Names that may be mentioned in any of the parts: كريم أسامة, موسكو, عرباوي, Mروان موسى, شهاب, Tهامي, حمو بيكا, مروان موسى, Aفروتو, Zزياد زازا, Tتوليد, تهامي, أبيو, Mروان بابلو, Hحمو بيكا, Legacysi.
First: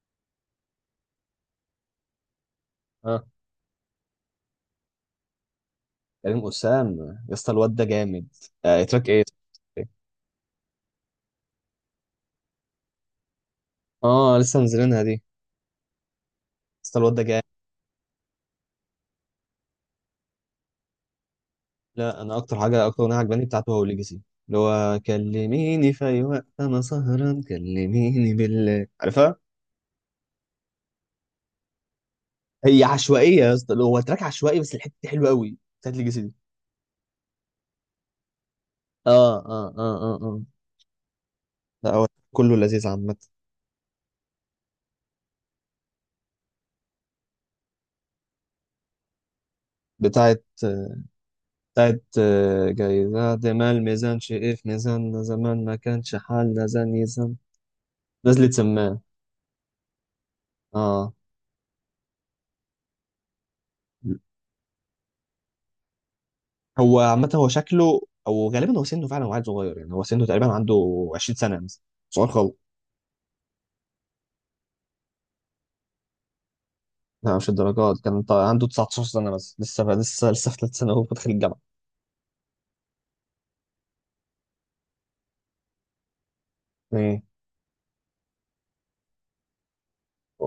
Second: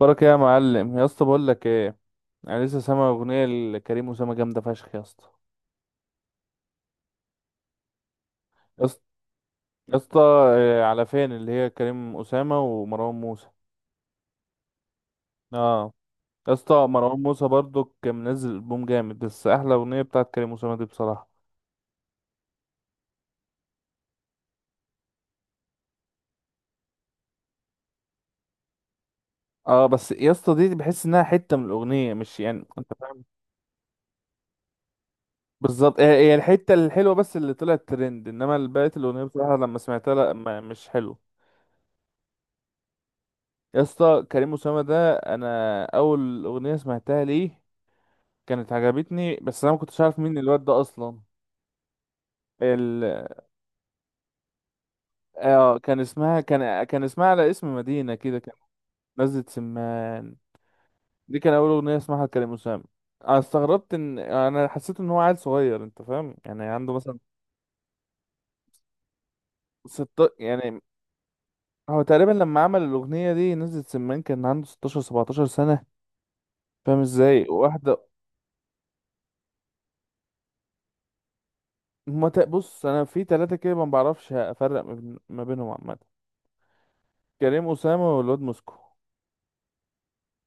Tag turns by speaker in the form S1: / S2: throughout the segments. S1: بركة يا معلم يا اسطى بقول لك ايه. انا لسه سامع
S2: اه.
S1: اغنيه لكريم اسامه جامده فشخ يا اسطى.
S2: كريم أسام. يا اسطى الواد ده جامد. آه،
S1: يا اسطى
S2: تراك ايه؟
S1: يا اسطى، آه، على فين اللي هي كريم اسامه ومروان موسى؟
S2: اه، لسه منزلينها دي يا
S1: اه، يا اسطى
S2: اسطى. الواد
S1: مروان
S2: ده جامد.
S1: موسى برضو كان منزل البوم جامد، بس احلى اغنيه بتاعت كريم اسامه دي بصراحه.
S2: لا، انا اكتر اغنيه عجباني بتاعته هو ليجاسي، اللي هو كلميني في اي وقت انا سهران، كلميني بالله، عارفها.
S1: اه بس يا اسطى دي بحس انها حته من الاغنيه، مش يعني
S2: هي
S1: انت فاهم.
S2: عشوائيه يا اسطى، هو تراك عشوائي بس الحته دي حلوه قوي، بتاعت
S1: بالظبط، هي
S2: ليجاسي دي.
S1: هي الحته الحلوه بس اللي طلعت ترند، انما بقيه
S2: اه
S1: الاغنيه بصراحه
S2: اه
S1: لما
S2: اه
S1: سمعتها
S2: اه
S1: لا،
S2: اه.
S1: ما مش حلو.
S2: لا هو كله لذيذ عامه.
S1: يا اسطى كريم اسامه ده انا اول اغنيه سمعتها ليه كانت عجبتني، بس انا ما كنتش عارف مين
S2: بتاعت
S1: الواد ده اصلا.
S2: بتاعت
S1: ال...
S2: جايزة ما الميزان شقف ميزاننا زمان ما
S1: آه كان
S2: كانش
S1: اسمها،
S2: حالنا
S1: كان
S2: زان
S1: كان اسمها
S2: يزن.
S1: على اسم مدينة كده،
S2: نزلت
S1: كان
S2: سمان.
S1: نزلة سمان.
S2: اه.
S1: دي كان اول اغنية اسمها لكريم أسامة. انا استغربت ان انا حسيت ان هو عيل صغير، انت فاهم، يعني عنده
S2: هو
S1: مثلا
S2: عامة هو شكله، أو غالبا هو سنه فعلا وعيل صغير، يعني هو
S1: ست
S2: سنه تقريبا
S1: يعني.
S2: عنده 20 سنة مثلا.
S1: هو
S2: صغير
S1: تقريبا
S2: خالص.
S1: لما عمل الاغنية دي نزلة سمان كان عنده 16 17 سنة. فاهم
S2: لا
S1: ازاي
S2: مش الدرجات،
S1: واحدة؟
S2: كان عنده 19 سنة بس لسه، في ثالث سنة وهو داخل الجامعة.
S1: ما ت- بص، انا في ثلاثة كده ما بعرفش افرق ما بينهم عامة.
S2: مم.
S1: كريم أسامة والواد موسكو،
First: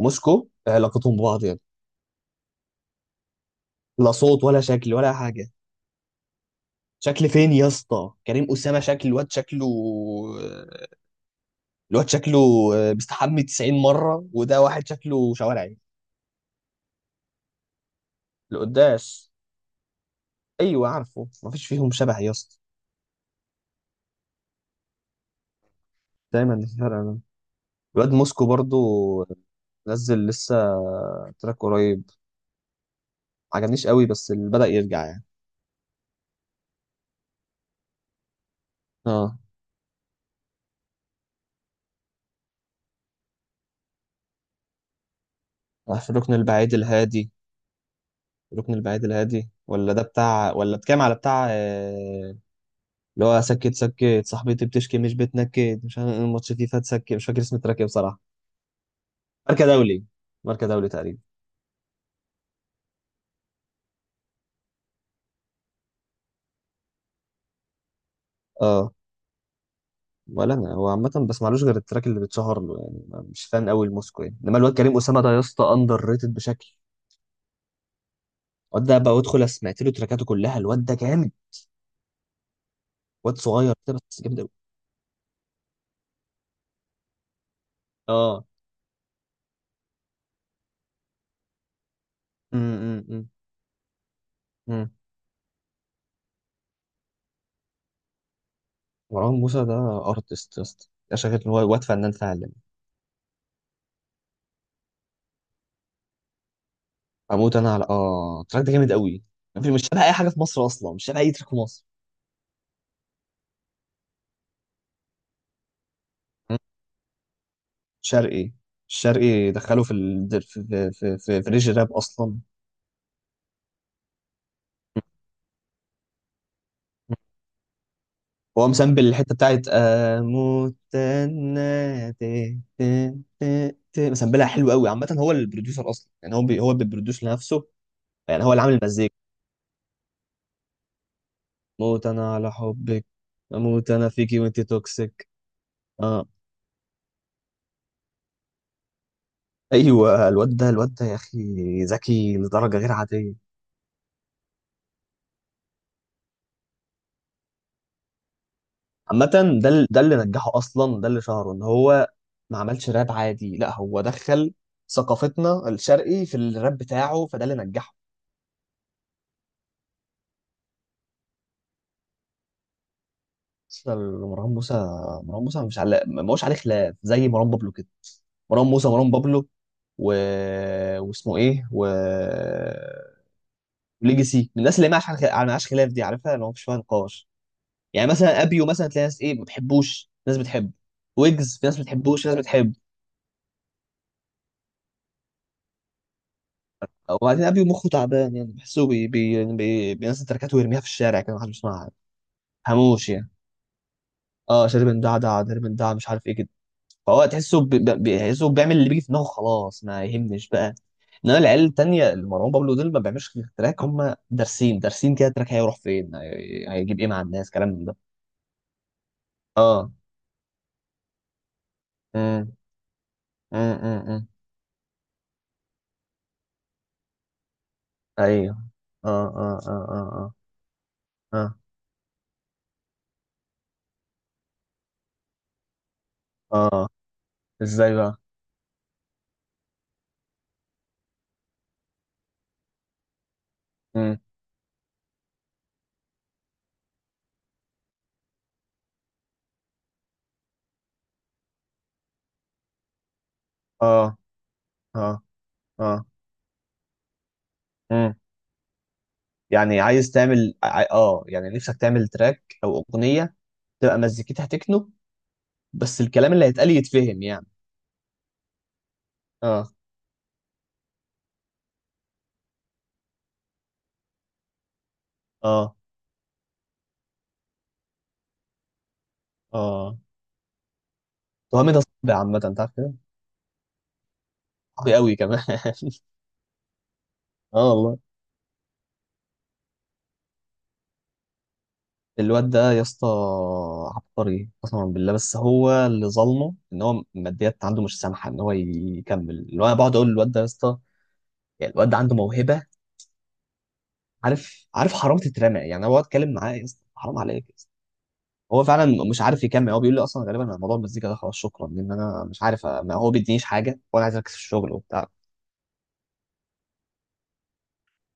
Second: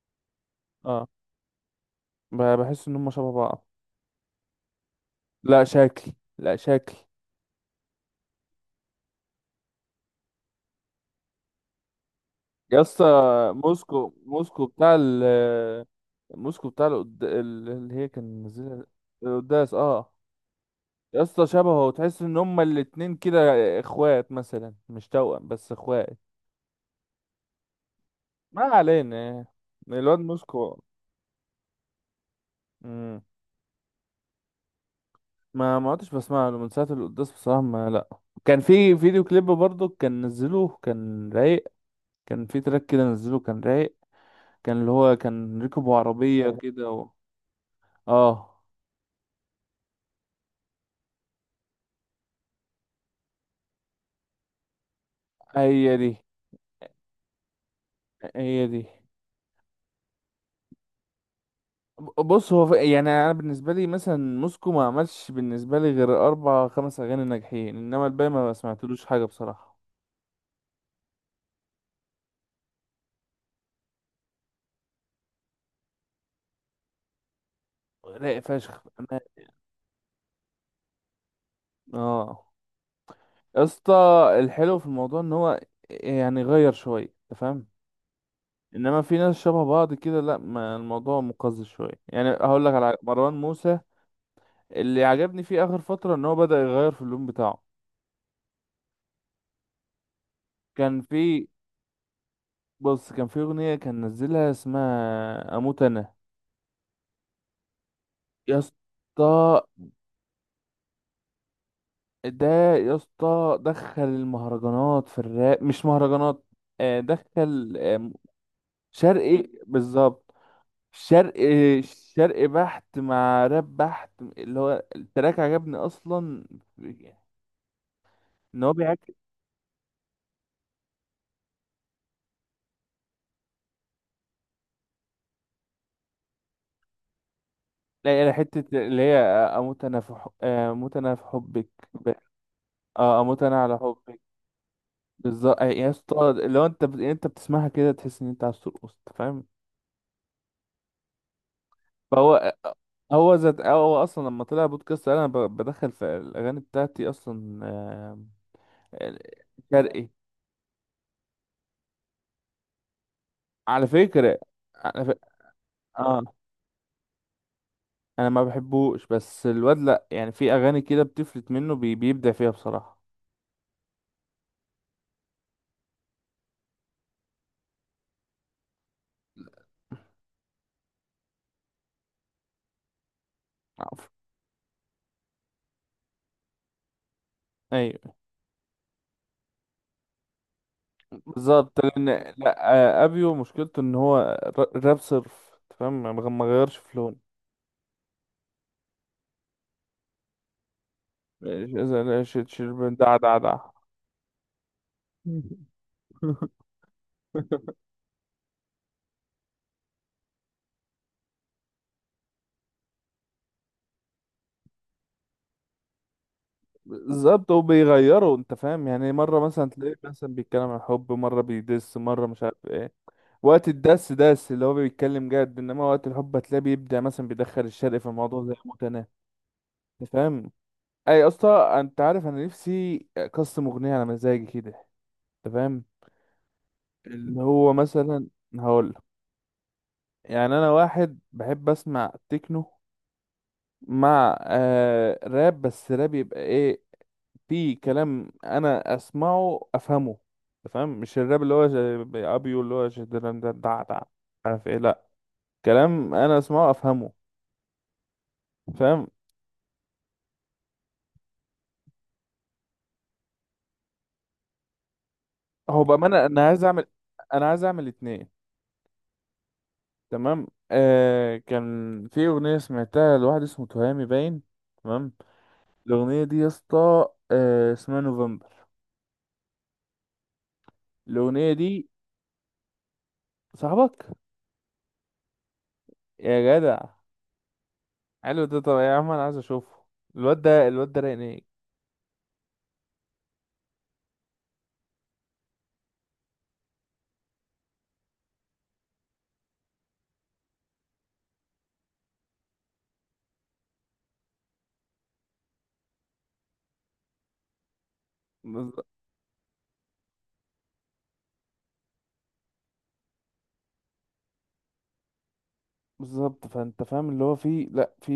S2: موسكو
S1: اه،
S2: علاقتهم ببعض يعني؟
S1: بحس ان هم شبه بعض.
S2: لا صوت ولا شكل ولا حاجة.
S1: لا شكل، لا شكل
S2: شكل فين يا اسطى؟ كريم أسامة شكل، الواد شكله، الواد شكله
S1: يا اسطى.
S2: بيستحمي 90
S1: موسكو
S2: مرة، وده
S1: موسكو
S2: واحد
S1: بتاع
S2: شكله شوارعي.
S1: ال، موسكو بتاع اللي هي كان منزلها
S2: القداس.
S1: القداس، اه.
S2: أيوه
S1: يا
S2: عارفه،
S1: اسطى
S2: مفيش
S1: شبهه،
S2: فيهم شبه
S1: تحس
S2: يا
S1: ان
S2: اسطى.
S1: هما الاتنين كده اخوات مثلا، مش توأم بس اخوات.
S2: دايما الفرق. الواد موسكو
S1: ما
S2: برضو
S1: علينا. الواد
S2: نزل لسه
S1: موسكو.
S2: تراك قريب،
S1: مم.
S2: عجبنيش قوي بس اللي بدأ يرجع يعني.
S1: ما عدتش بسمع له من ساعة القداس بصراحة، ما لا. كان في فيديو
S2: اه.
S1: كليب برضه كان نزله كان رايق، كان في تراك كده نزله كان رايق، كان اللي هو كان ركبوا
S2: في الركن
S1: عربية
S2: البعيد
S1: كده و...
S2: الهادي.
S1: اه،
S2: الركن البعيد الهادي، ولا ده بتاع، ولا بتكلم على بتاع اللي هو سكت سكت صاحبتي، بتشكي مش بتنكد،
S1: هي
S2: مش عارف،
S1: دي،
S2: الماتش فيفا تسكت، مش فاكر اسم التراك ايه بصراحة.
S1: هي دي.
S2: ماركة دولي، ماركة دولي تقريبا.
S1: بص، يعني انا بالنسبه لي مثلا موسكو ما عملش بالنسبه لي غير اربع خمس اغاني ناجحين، انما الباقي ما
S2: اه.
S1: سمعتلوش حاجه بصراحه.
S2: ولا انا، هو عامة بسمعلوش غير التراك اللي بتشهر له يعني، مش فان قوي لموسكو يعني، انما الواد كريم اسامة ده يا اسطى اندر ريتد بشكل.
S1: رايق فشخ
S2: الواد ده بقى
S1: بأمانة.
S2: ادخل سمعت له تراكاته كلها، الواد ده جامد.
S1: اه
S2: واد
S1: يا
S2: صغير
S1: اسطى،
S2: كده بس جامد قوي.
S1: الحلو في الموضوع ان هو يعني غير شويه، انت فاهم،
S2: اه.
S1: انما في ناس شبه بعض كده لا، ما الموضوع مقزز شويه. يعني هقول لك على
S2: امم.
S1: مروان موسى،
S2: امم.
S1: اللي عجبني فيه اخر فتره ان هو بدأ يغير في اللون بتاعه.
S2: مروان موسى ده ارتست يا اسطى،
S1: كان
S2: ده شايف
S1: في
S2: ان هو واد فنان فعلا.
S1: بص، كان في اغنيه كان نزلها اسمها اموت انا.
S2: اموت انا، على
S1: يا
S2: التراك ده جامد قوي،
S1: اسطى
S2: مفيش، مش شبه اي حاجه في مصر اصلا، مش شبه اي تراك في مصر.
S1: ده، يا اسطى دخل المهرجانات في الراب، مش مهرجانات،
S2: مم.
S1: آه، دخل آه،
S2: شرقي.
S1: شرقي
S2: الشرقي دخله
S1: بالظبط.
S2: في في في, في,
S1: شرقي،
S2: في ريج راب اصلا.
S1: شرقي بحت مع راب بحت، اللي هو التراك عجبني اصلا
S2: مم.
S1: ان
S2: هو
S1: هو
S2: مسامبل
S1: بيعكس.
S2: الحته بتاعت اموت انا، تي- تي- تي- تي. مسامبلها حلو قوي عامه، هو البروديوسر اصلا، يعني هو بيبروديوس لنفسه،
S1: لا، لا،
S2: يعني هو اللي عامل
S1: حتة اللي هي
S2: المزيكا.
S1: آه، اموت انا في حب، آه، اموت انا في حبك،
S2: موت
S1: ب-
S2: انا على حبك،
S1: اه اموت انا على
S2: اموت انا
S1: حبك.
S2: فيكي وانت توكسيك.
S1: بالظبط، آه، يا
S2: اه.
S1: اسطى لو انت انت بتسمعها كده تحس ان انت عايز ترقص، أنت فاهم.
S2: ايوه الواد ده، يا اخي ذكي
S1: فهو،
S2: لدرجه غير عاديه.
S1: هو ذات، هو اصلا لما طلع بودكاست انا بدخل في الاغاني بتاعتي اصلا، آه،
S2: عامه ده
S1: شرقي.
S2: اللي نجحه اصلا، ده اللي شهره ان هو ما عملش راب عادي، لا
S1: على
S2: هو
S1: فكره،
S2: دخل
S1: على ف...
S2: ثقافتنا،
S1: اه
S2: الشرقي في الراب بتاعه، فده اللي نجحه.
S1: انا ما بحبوش، بس الواد لا، يعني في اغاني كده بتفلت منه بيبدع فيها بصراحه.
S2: اصلا مروان موسى، مش على ما هوش عليه خلاف زي مروان بابلو كده. مروان موسى، مروان بابلو، و... واسمه ايه،
S1: عفو.
S2: ليجاسي، من الناس اللي ما عاش ما عاش خلاف، دي عارفها اللي هو مش فيها نقاش. يعني
S1: ايوه،
S2: مثلا ابيو، مثلا تلاقي ناس ايه ما بتحبوش، ناس بتحبه. ويجز في ناس
S1: بالظبط
S2: ما
S1: لان
S2: بتحبوش، في ناس
S1: لا،
S2: بتحبه.
S1: آه، ابيو مشكلته ان هو راب صرف، أنت فاهم، ما غيرش في لون.
S2: وبعدين ابيو مخه تعبان، يعني بحسه بي بي يعني بينزل تركات ويرميها في الشارع كده، محدش
S1: إيش-
S2: بيسمعها،
S1: إذا- إيش- إيش-
S2: هموش
S1: ده
S2: يعني.
S1: ده ده
S2: اه شارب دعدع، شارب دع، مش عارف ايه كده، فهو تحسه، بيحسه بيعمل اللي بيجي في دماغه خلاص، ما يهمش بقى. انما العيال التانية، اللي مروان بابلو دول، ما بيعملوش غير تراك هم دارسين، دارسين كده التراك هيروح فين، هيجيب ايه مع
S1: بالظبط،
S2: الناس، كلام من ده.
S1: وبيغيروا انت فاهم، يعني مره مثلا
S2: اه.
S1: تلاقيه مثلا بيتكلم عن الحب، مره بيدس، مره مش عارف
S2: امم.
S1: ايه. وقت
S2: امم. امم.
S1: الدس
S2: إمم.
S1: دس اللي هو بيتكلم جد، انما وقت الحب هتلاقيه بيبدع، مثلا بيدخل الشرق في الموضوع زي
S2: ايوه.
S1: متناه،
S2: اه اه اه اه.
S1: انت
S2: اه.
S1: فاهم. اي
S2: آه.
S1: اصلا انت عارف، انا نفسي اقسم اغنيه على مزاجي كده، انت فاهم.
S2: اه.
S1: اللي هو
S2: ازاي بقى؟
S1: مثلا هقول، يعني انا واحد بحب اسمع تكنو
S2: امم.
S1: مع آه راب، بس راب يبقى ايه؟ في كلام انا اسمعه افهمه، أنت فاهم، مش الراب اللي هو زي ابيو اللي هو ده دع دع،
S2: اه
S1: عارف ايه، لا
S2: اه اه.
S1: كلام انا اسمعه افهمه،
S2: امم.
S1: فاهم.
S2: يعني عايز تعمل، يعني نفسك تعمل تراك او اغنيه تبقى مزيكتها تكنو،
S1: هو
S2: بس
S1: بامانه
S2: الكلام اللي
S1: انا عايز
S2: هيتقال
S1: اعمل،
S2: يتفهم يعني؟
S1: اتنين،
S2: اه
S1: تمام. آه كان في اغنيه سمعتها لواحد اسمه تهامي باين، تمام.
S2: اه
S1: الاغنيه دي يا اسطى آه اسمها نوفمبر.
S2: اه.
S1: الاغنيه
S2: وهمي ده
S1: دي
S2: صعب عامه، انت عارف كده،
S1: صاحبك
S2: صعب قوي كمان.
S1: يا جدع،
S2: اه والله.
S1: حلو ده، طب يا عم انا عايز اشوفه. الواد ده رايق.
S2: الواد ده يا اسطى عبقري قسما بالله، بس هو اللي ظلمه ان هو الماديات عنده مش سامحه ان هو يكمل، اللي هو انا بقعد اقول للواد ده يا اسطى، يعني الواد ده عنده موهبه، عارف حرام تترمى يعني، هو اتكلم معاه يا اسطى، حرام عليك يا اسطى. هو فعلا مش عارف يكمل، هو بيقول لي اصلا غالبا انا موضوع المزيكا ده خلاص شكرا، لان انا مش عارف، ما هو بيدينيش حاجه وانا عايز اركز في الشغل وبتاع.
S1: بالظبط، فانت فاهم اللي هو في لا في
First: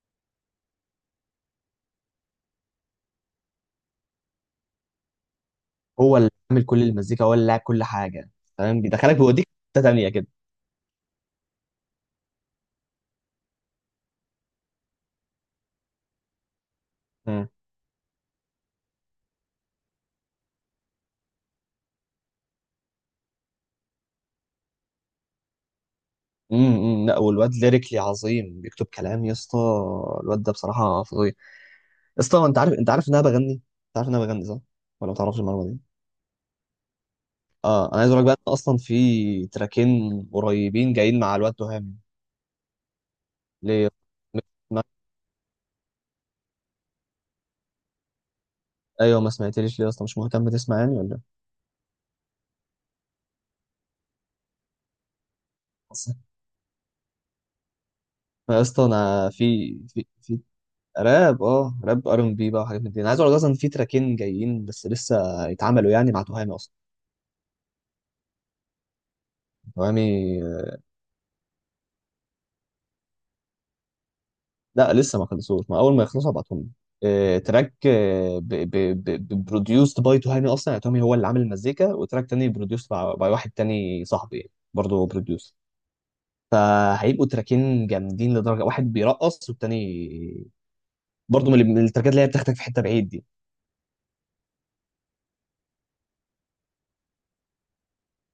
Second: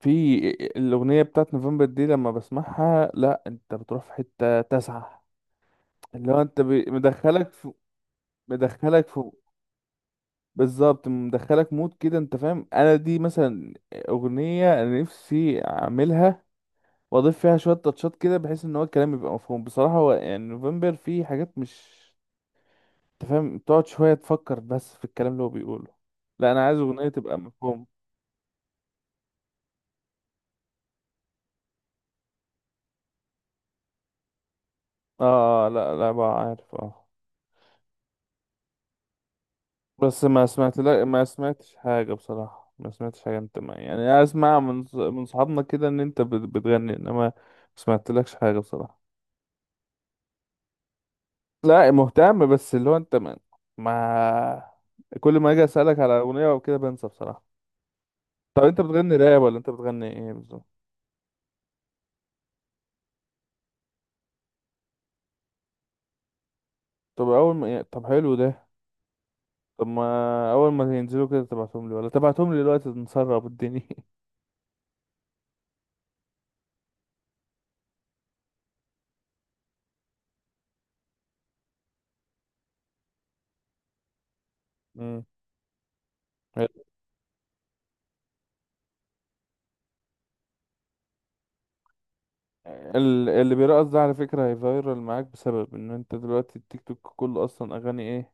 S1: في الاغنيه بتاعت نوفمبر دي لما بسمعها لا، انت بتروح في حته تسعة.
S2: هو اللي
S1: اللي هو انت
S2: عامل كل المزيكا، هو اللي لاعب كل حاجه. فاهم،
S1: مدخلك
S2: بيدخلك،
S1: في،
S2: بيوديك في حته تانيه كده.
S1: بالظبط، مدخلك مود كده انت فاهم. انا دي مثلا اغنيه انا نفسي اعملها، واضيف
S2: امم.
S1: فيها شويه تاتشات كده بحيث ان هو الكلام يبقى مفهوم بصراحه. هو يعني نوفمبر فيه حاجات مش، انت فاهم، تقعد شويه تفكر بس في الكلام اللي هو بيقوله. لا انا عايز
S2: امم.
S1: اغنيه
S2: لا
S1: تبقى
S2: والواد
S1: مفهوم.
S2: ليريكلي عظيم، بيكتب كلام يا اسطى، الواد ده بصراحه فظيع يا اسطى. انت عارف، ان انا بغني؟ انت عارف ان انا بغني صح، ولا ما تعرفش
S1: اه،
S2: المعلومه
S1: آه،
S2: دي؟
S1: لا بقى عارف، اه.
S2: اه، انا عايز اقول لك بقى إن اصلا في تراكين
S1: بس ما سمعت
S2: قريبين
S1: لا،
S2: جايين
S1: ما
S2: مع الواد
S1: سمعتش
S2: تهامي.
S1: حاجة بصراحة، ما سمعتش حاجة. انت ما
S2: ليه؟
S1: يعني، اسمع
S2: ما...
S1: من من صحابنا كده ان انت بتغني، انما ما سمعتلكش حاجة بصراحة.
S2: ايوه، ما سمعتليش ليه اصلا؟ مش مهتم تسمعني ولا ايه؟
S1: لا مهتم، بس اللي هو انت ما كل ما اجي اسألك على اغنية او كده بنسى بصراحة.
S2: ما
S1: طب انت
S2: اصلا
S1: بتغني
S2: انا
S1: راب ولا انت بتغني ايه
S2: في
S1: بالظبط؟
S2: راب. اه راب، ار ام بي بقى، وحاجات من دي، انا عايز اقول لك اصلا في تراكين جايين بس لسه يتعملوا يعني، مع تهامي اصلا.
S1: طب اول ما يعني- طب حلو ده. طب ما
S2: تهامي.
S1: اول ما ينزلوا كده تبعتهم لي، ولا تبعتهم لي دلوقتي نسرب الدنيا؟
S2: لا لسه ما خلصوش، ما اول ما يخلصوا هبعتهم لك. تراك بروديوسد باي تهامي اصلا، يعني تهامي هو اللي عامل المزيكا، وتراك تاني بروديوسد باي واحد تاني صاحبي، يعني برضه
S1: مم.
S2: بروديوسر. فهيبقوا تراكين جامدين لدرجه، واحد بيرقص، والتاني برضه من التركات اللي هي بتاخدك في حته بعيد دي.
S1: اللي بيرقص ده على فكرة هيفايرال معاك، بسبب ان انت دلوقتي التيك توك كله اصلا اغاني ايه؟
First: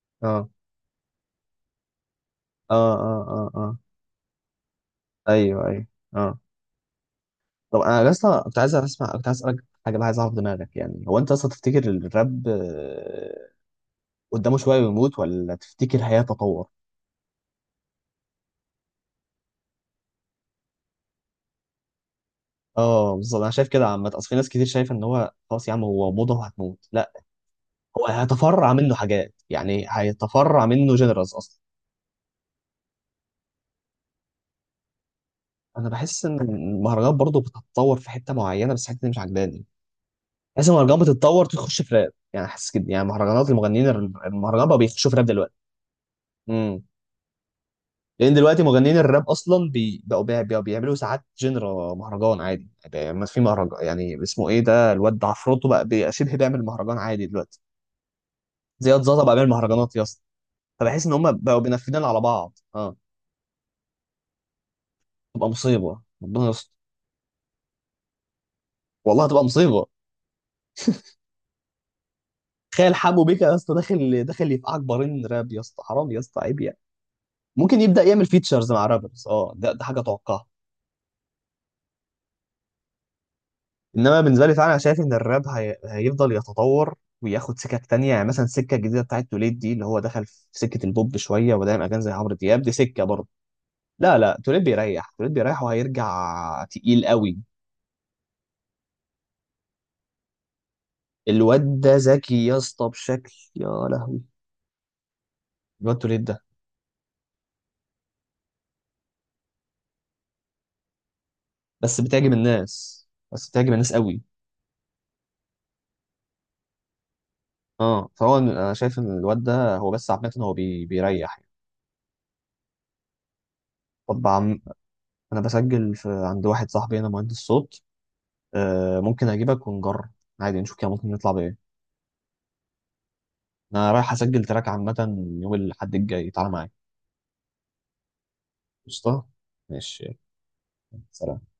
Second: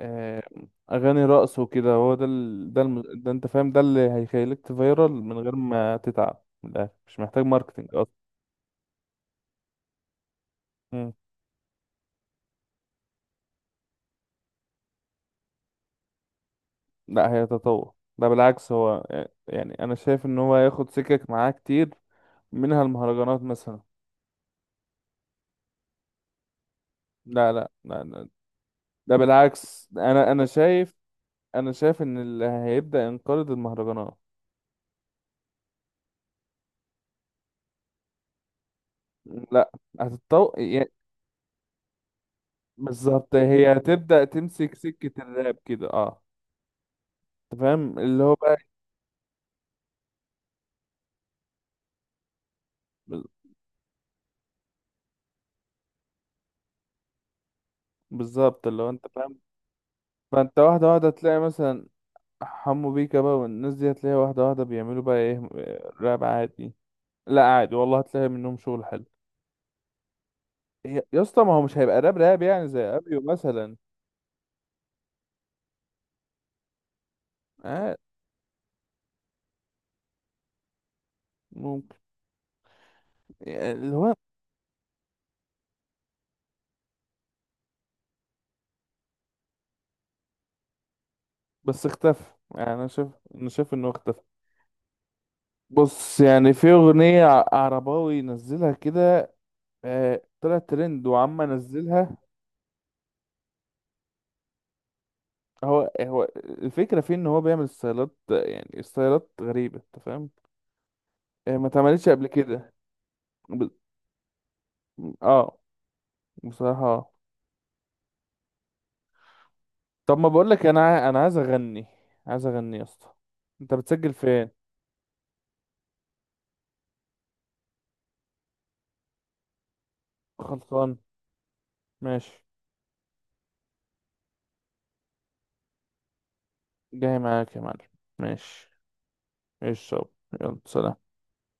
S1: آه،
S2: اه
S1: اغاني رقص وكده، هو ده
S2: اه اه
S1: ده انت
S2: اه
S1: فاهم،
S2: اه.
S1: ده اللي هيخليك تفايرال من غير
S2: ايوه ايوه.
S1: ما
S2: اه.
S1: تتعب من الآخر. مش محتاج
S2: طب
S1: ماركتينج
S2: انا
S1: اصلا.
S2: لسه، كنت عايز اسالك حاجه بقى، عايز اعرف دماغك يعني،
S1: مم.
S2: هو انت اصلا تفتكر الراب قدامه شويه ويموت، ولا تفتكر هيتطور؟
S1: لا هيتطور، ده بالعكس هو آه، يعني انا شايف ان هو هياخد سكك معاه كتير، منها
S2: اه
S1: المهرجانات
S2: بالظبط، انا شايف
S1: مثلا.
S2: كده عامه، اصل في ناس كتير شايفه ان هو خلاص يا عم هو موضه وهتموت، لا
S1: لا، لا، لا,
S2: هو
S1: لا.
S2: هيتفرع منه
S1: ده
S2: حاجات، يعني
S1: بالعكس،
S2: هيتفرع منه جنرالز اصلا.
S1: انا شايف ان اللي هيبدأ ينقرض المهرجانات.
S2: انا بحس ان المهرجانات برضه بتتطور في حته معينه، بس الحته دي مش عجباني،
S1: لا هتتطور،
S2: حاسس إن المهرجانات بتتطور تخش في راب يعني، حاسس كده، يعني
S1: بالظبط،
S2: مهرجانات،
S1: هي تبدأ
S2: المهرجان
S1: تمسك
S2: بقى بيخشوا في
S1: سكة
S2: راب دلوقتي.
S1: الراب كده، اه،
S2: امم.
S1: انت فاهم اللي
S2: لان
S1: هو بقى،
S2: دلوقتي مغنيين الراب اصلا، بقوا بيعملوا ساعات جنرا مهرجان عادي، يعني ما في مهرجان يعني اسمه ايه، ده الواد ده عفروتو بقى شبه بيعمل مهرجان عادي دلوقتي،
S1: بالظبط اللي هو
S2: زياد
S1: انت
S2: زازا بقى
S1: فاهم.
S2: بيعمل مهرجانات يا اسطى،
S1: فانت واحدة
S2: فبحس
S1: واحدة
S2: ان هم
S1: تلاقي
S2: بقوا
S1: مثلا
S2: بينفذين على بعض.
S1: حمو
S2: اه.
S1: بيكا بقى والناس دي، هتلاقي واحدة واحدة بيعملوا بقى ايه،
S2: تبقى مصيبه،
S1: راب
S2: ربنا يستر.
S1: عادي. لا عادي والله، هتلاقي منهم شغل حلو.
S2: والله هتبقى مصيبه،
S1: يا اسطى ما هو مش هيبقى راب راب، يعني زي
S2: تخيل
S1: ابيو
S2: حمو بيكا يا اسطى
S1: مثلا.
S2: داخل، داخل يفقعك بارين راب يا اسطى، حرام يا اسطى، عيب يعني. ممكن
S1: اه
S2: يبدا يعمل فيتشرز مع رابرز، اه ده حاجه اتوقعها.
S1: ممكن، يعني اللي هو،
S2: انما بالنسبه لي فعلا انا شايف ان الراب هيفضل يتطور، وياخد سكك تانية، يعني مثلا السكه الجديده بتاعت توليد دي، اللي هو دخل في سكه البوب شويه، ودايم
S1: بس
S2: اغاني زي
S1: اختفى.
S2: عمرو دياب، دي
S1: يعني انا
S2: سكه
S1: شايف،
S2: برضه.
S1: انه
S2: لا
S1: اختفى.
S2: لا، توليد بيريح، توليد بيريح،
S1: بص، يعني
S2: وهيرجع
S1: في
S2: تقيل
S1: اغنية
S2: قوي.
S1: عرباوي نزلها كده، آه، طلعت ترند وعم
S2: الواد ده
S1: نزلها.
S2: ذكي يا اسطى بشكل يا لهوي،
S1: هو
S2: الواد
S1: هو
S2: توليد ده،
S1: الفكرة فيه ان هو بيعمل ستايلات، يعني ستايلات غريبة انت فاهم، آه، ما
S2: بس
S1: اتعملتش قبل
S2: بتعجب
S1: كده.
S2: الناس، بس
S1: ب...
S2: بتعجب الناس قوي.
S1: اه بصراحة، آه.
S2: اه، فهو انا شايف ان الواد ده، هو بس
S1: طب ما
S2: عامه هو
S1: بقولك انا انا عايز
S2: بيريح.
S1: اغني، عايز اغني يا اسطى. انت بتسجل
S2: طب
S1: فين؟
S2: عم... انا بسجل عند واحد صاحبي هنا مهندس صوت، ممكن اجيبك ونجرب، عادي نشوف كده،
S1: خلصان،
S2: ممكن نطلع بايه.
S1: ماشي،
S2: انا رايح اسجل تراك عامه يوم الاحد الجاي، تعالى معايا.
S1: جاي معاك يا معلم، ماشي.
S2: قشطه.
S1: ايش؟
S2: ماشي.
S1: يلا، سلام.
S2: يلا، سلام.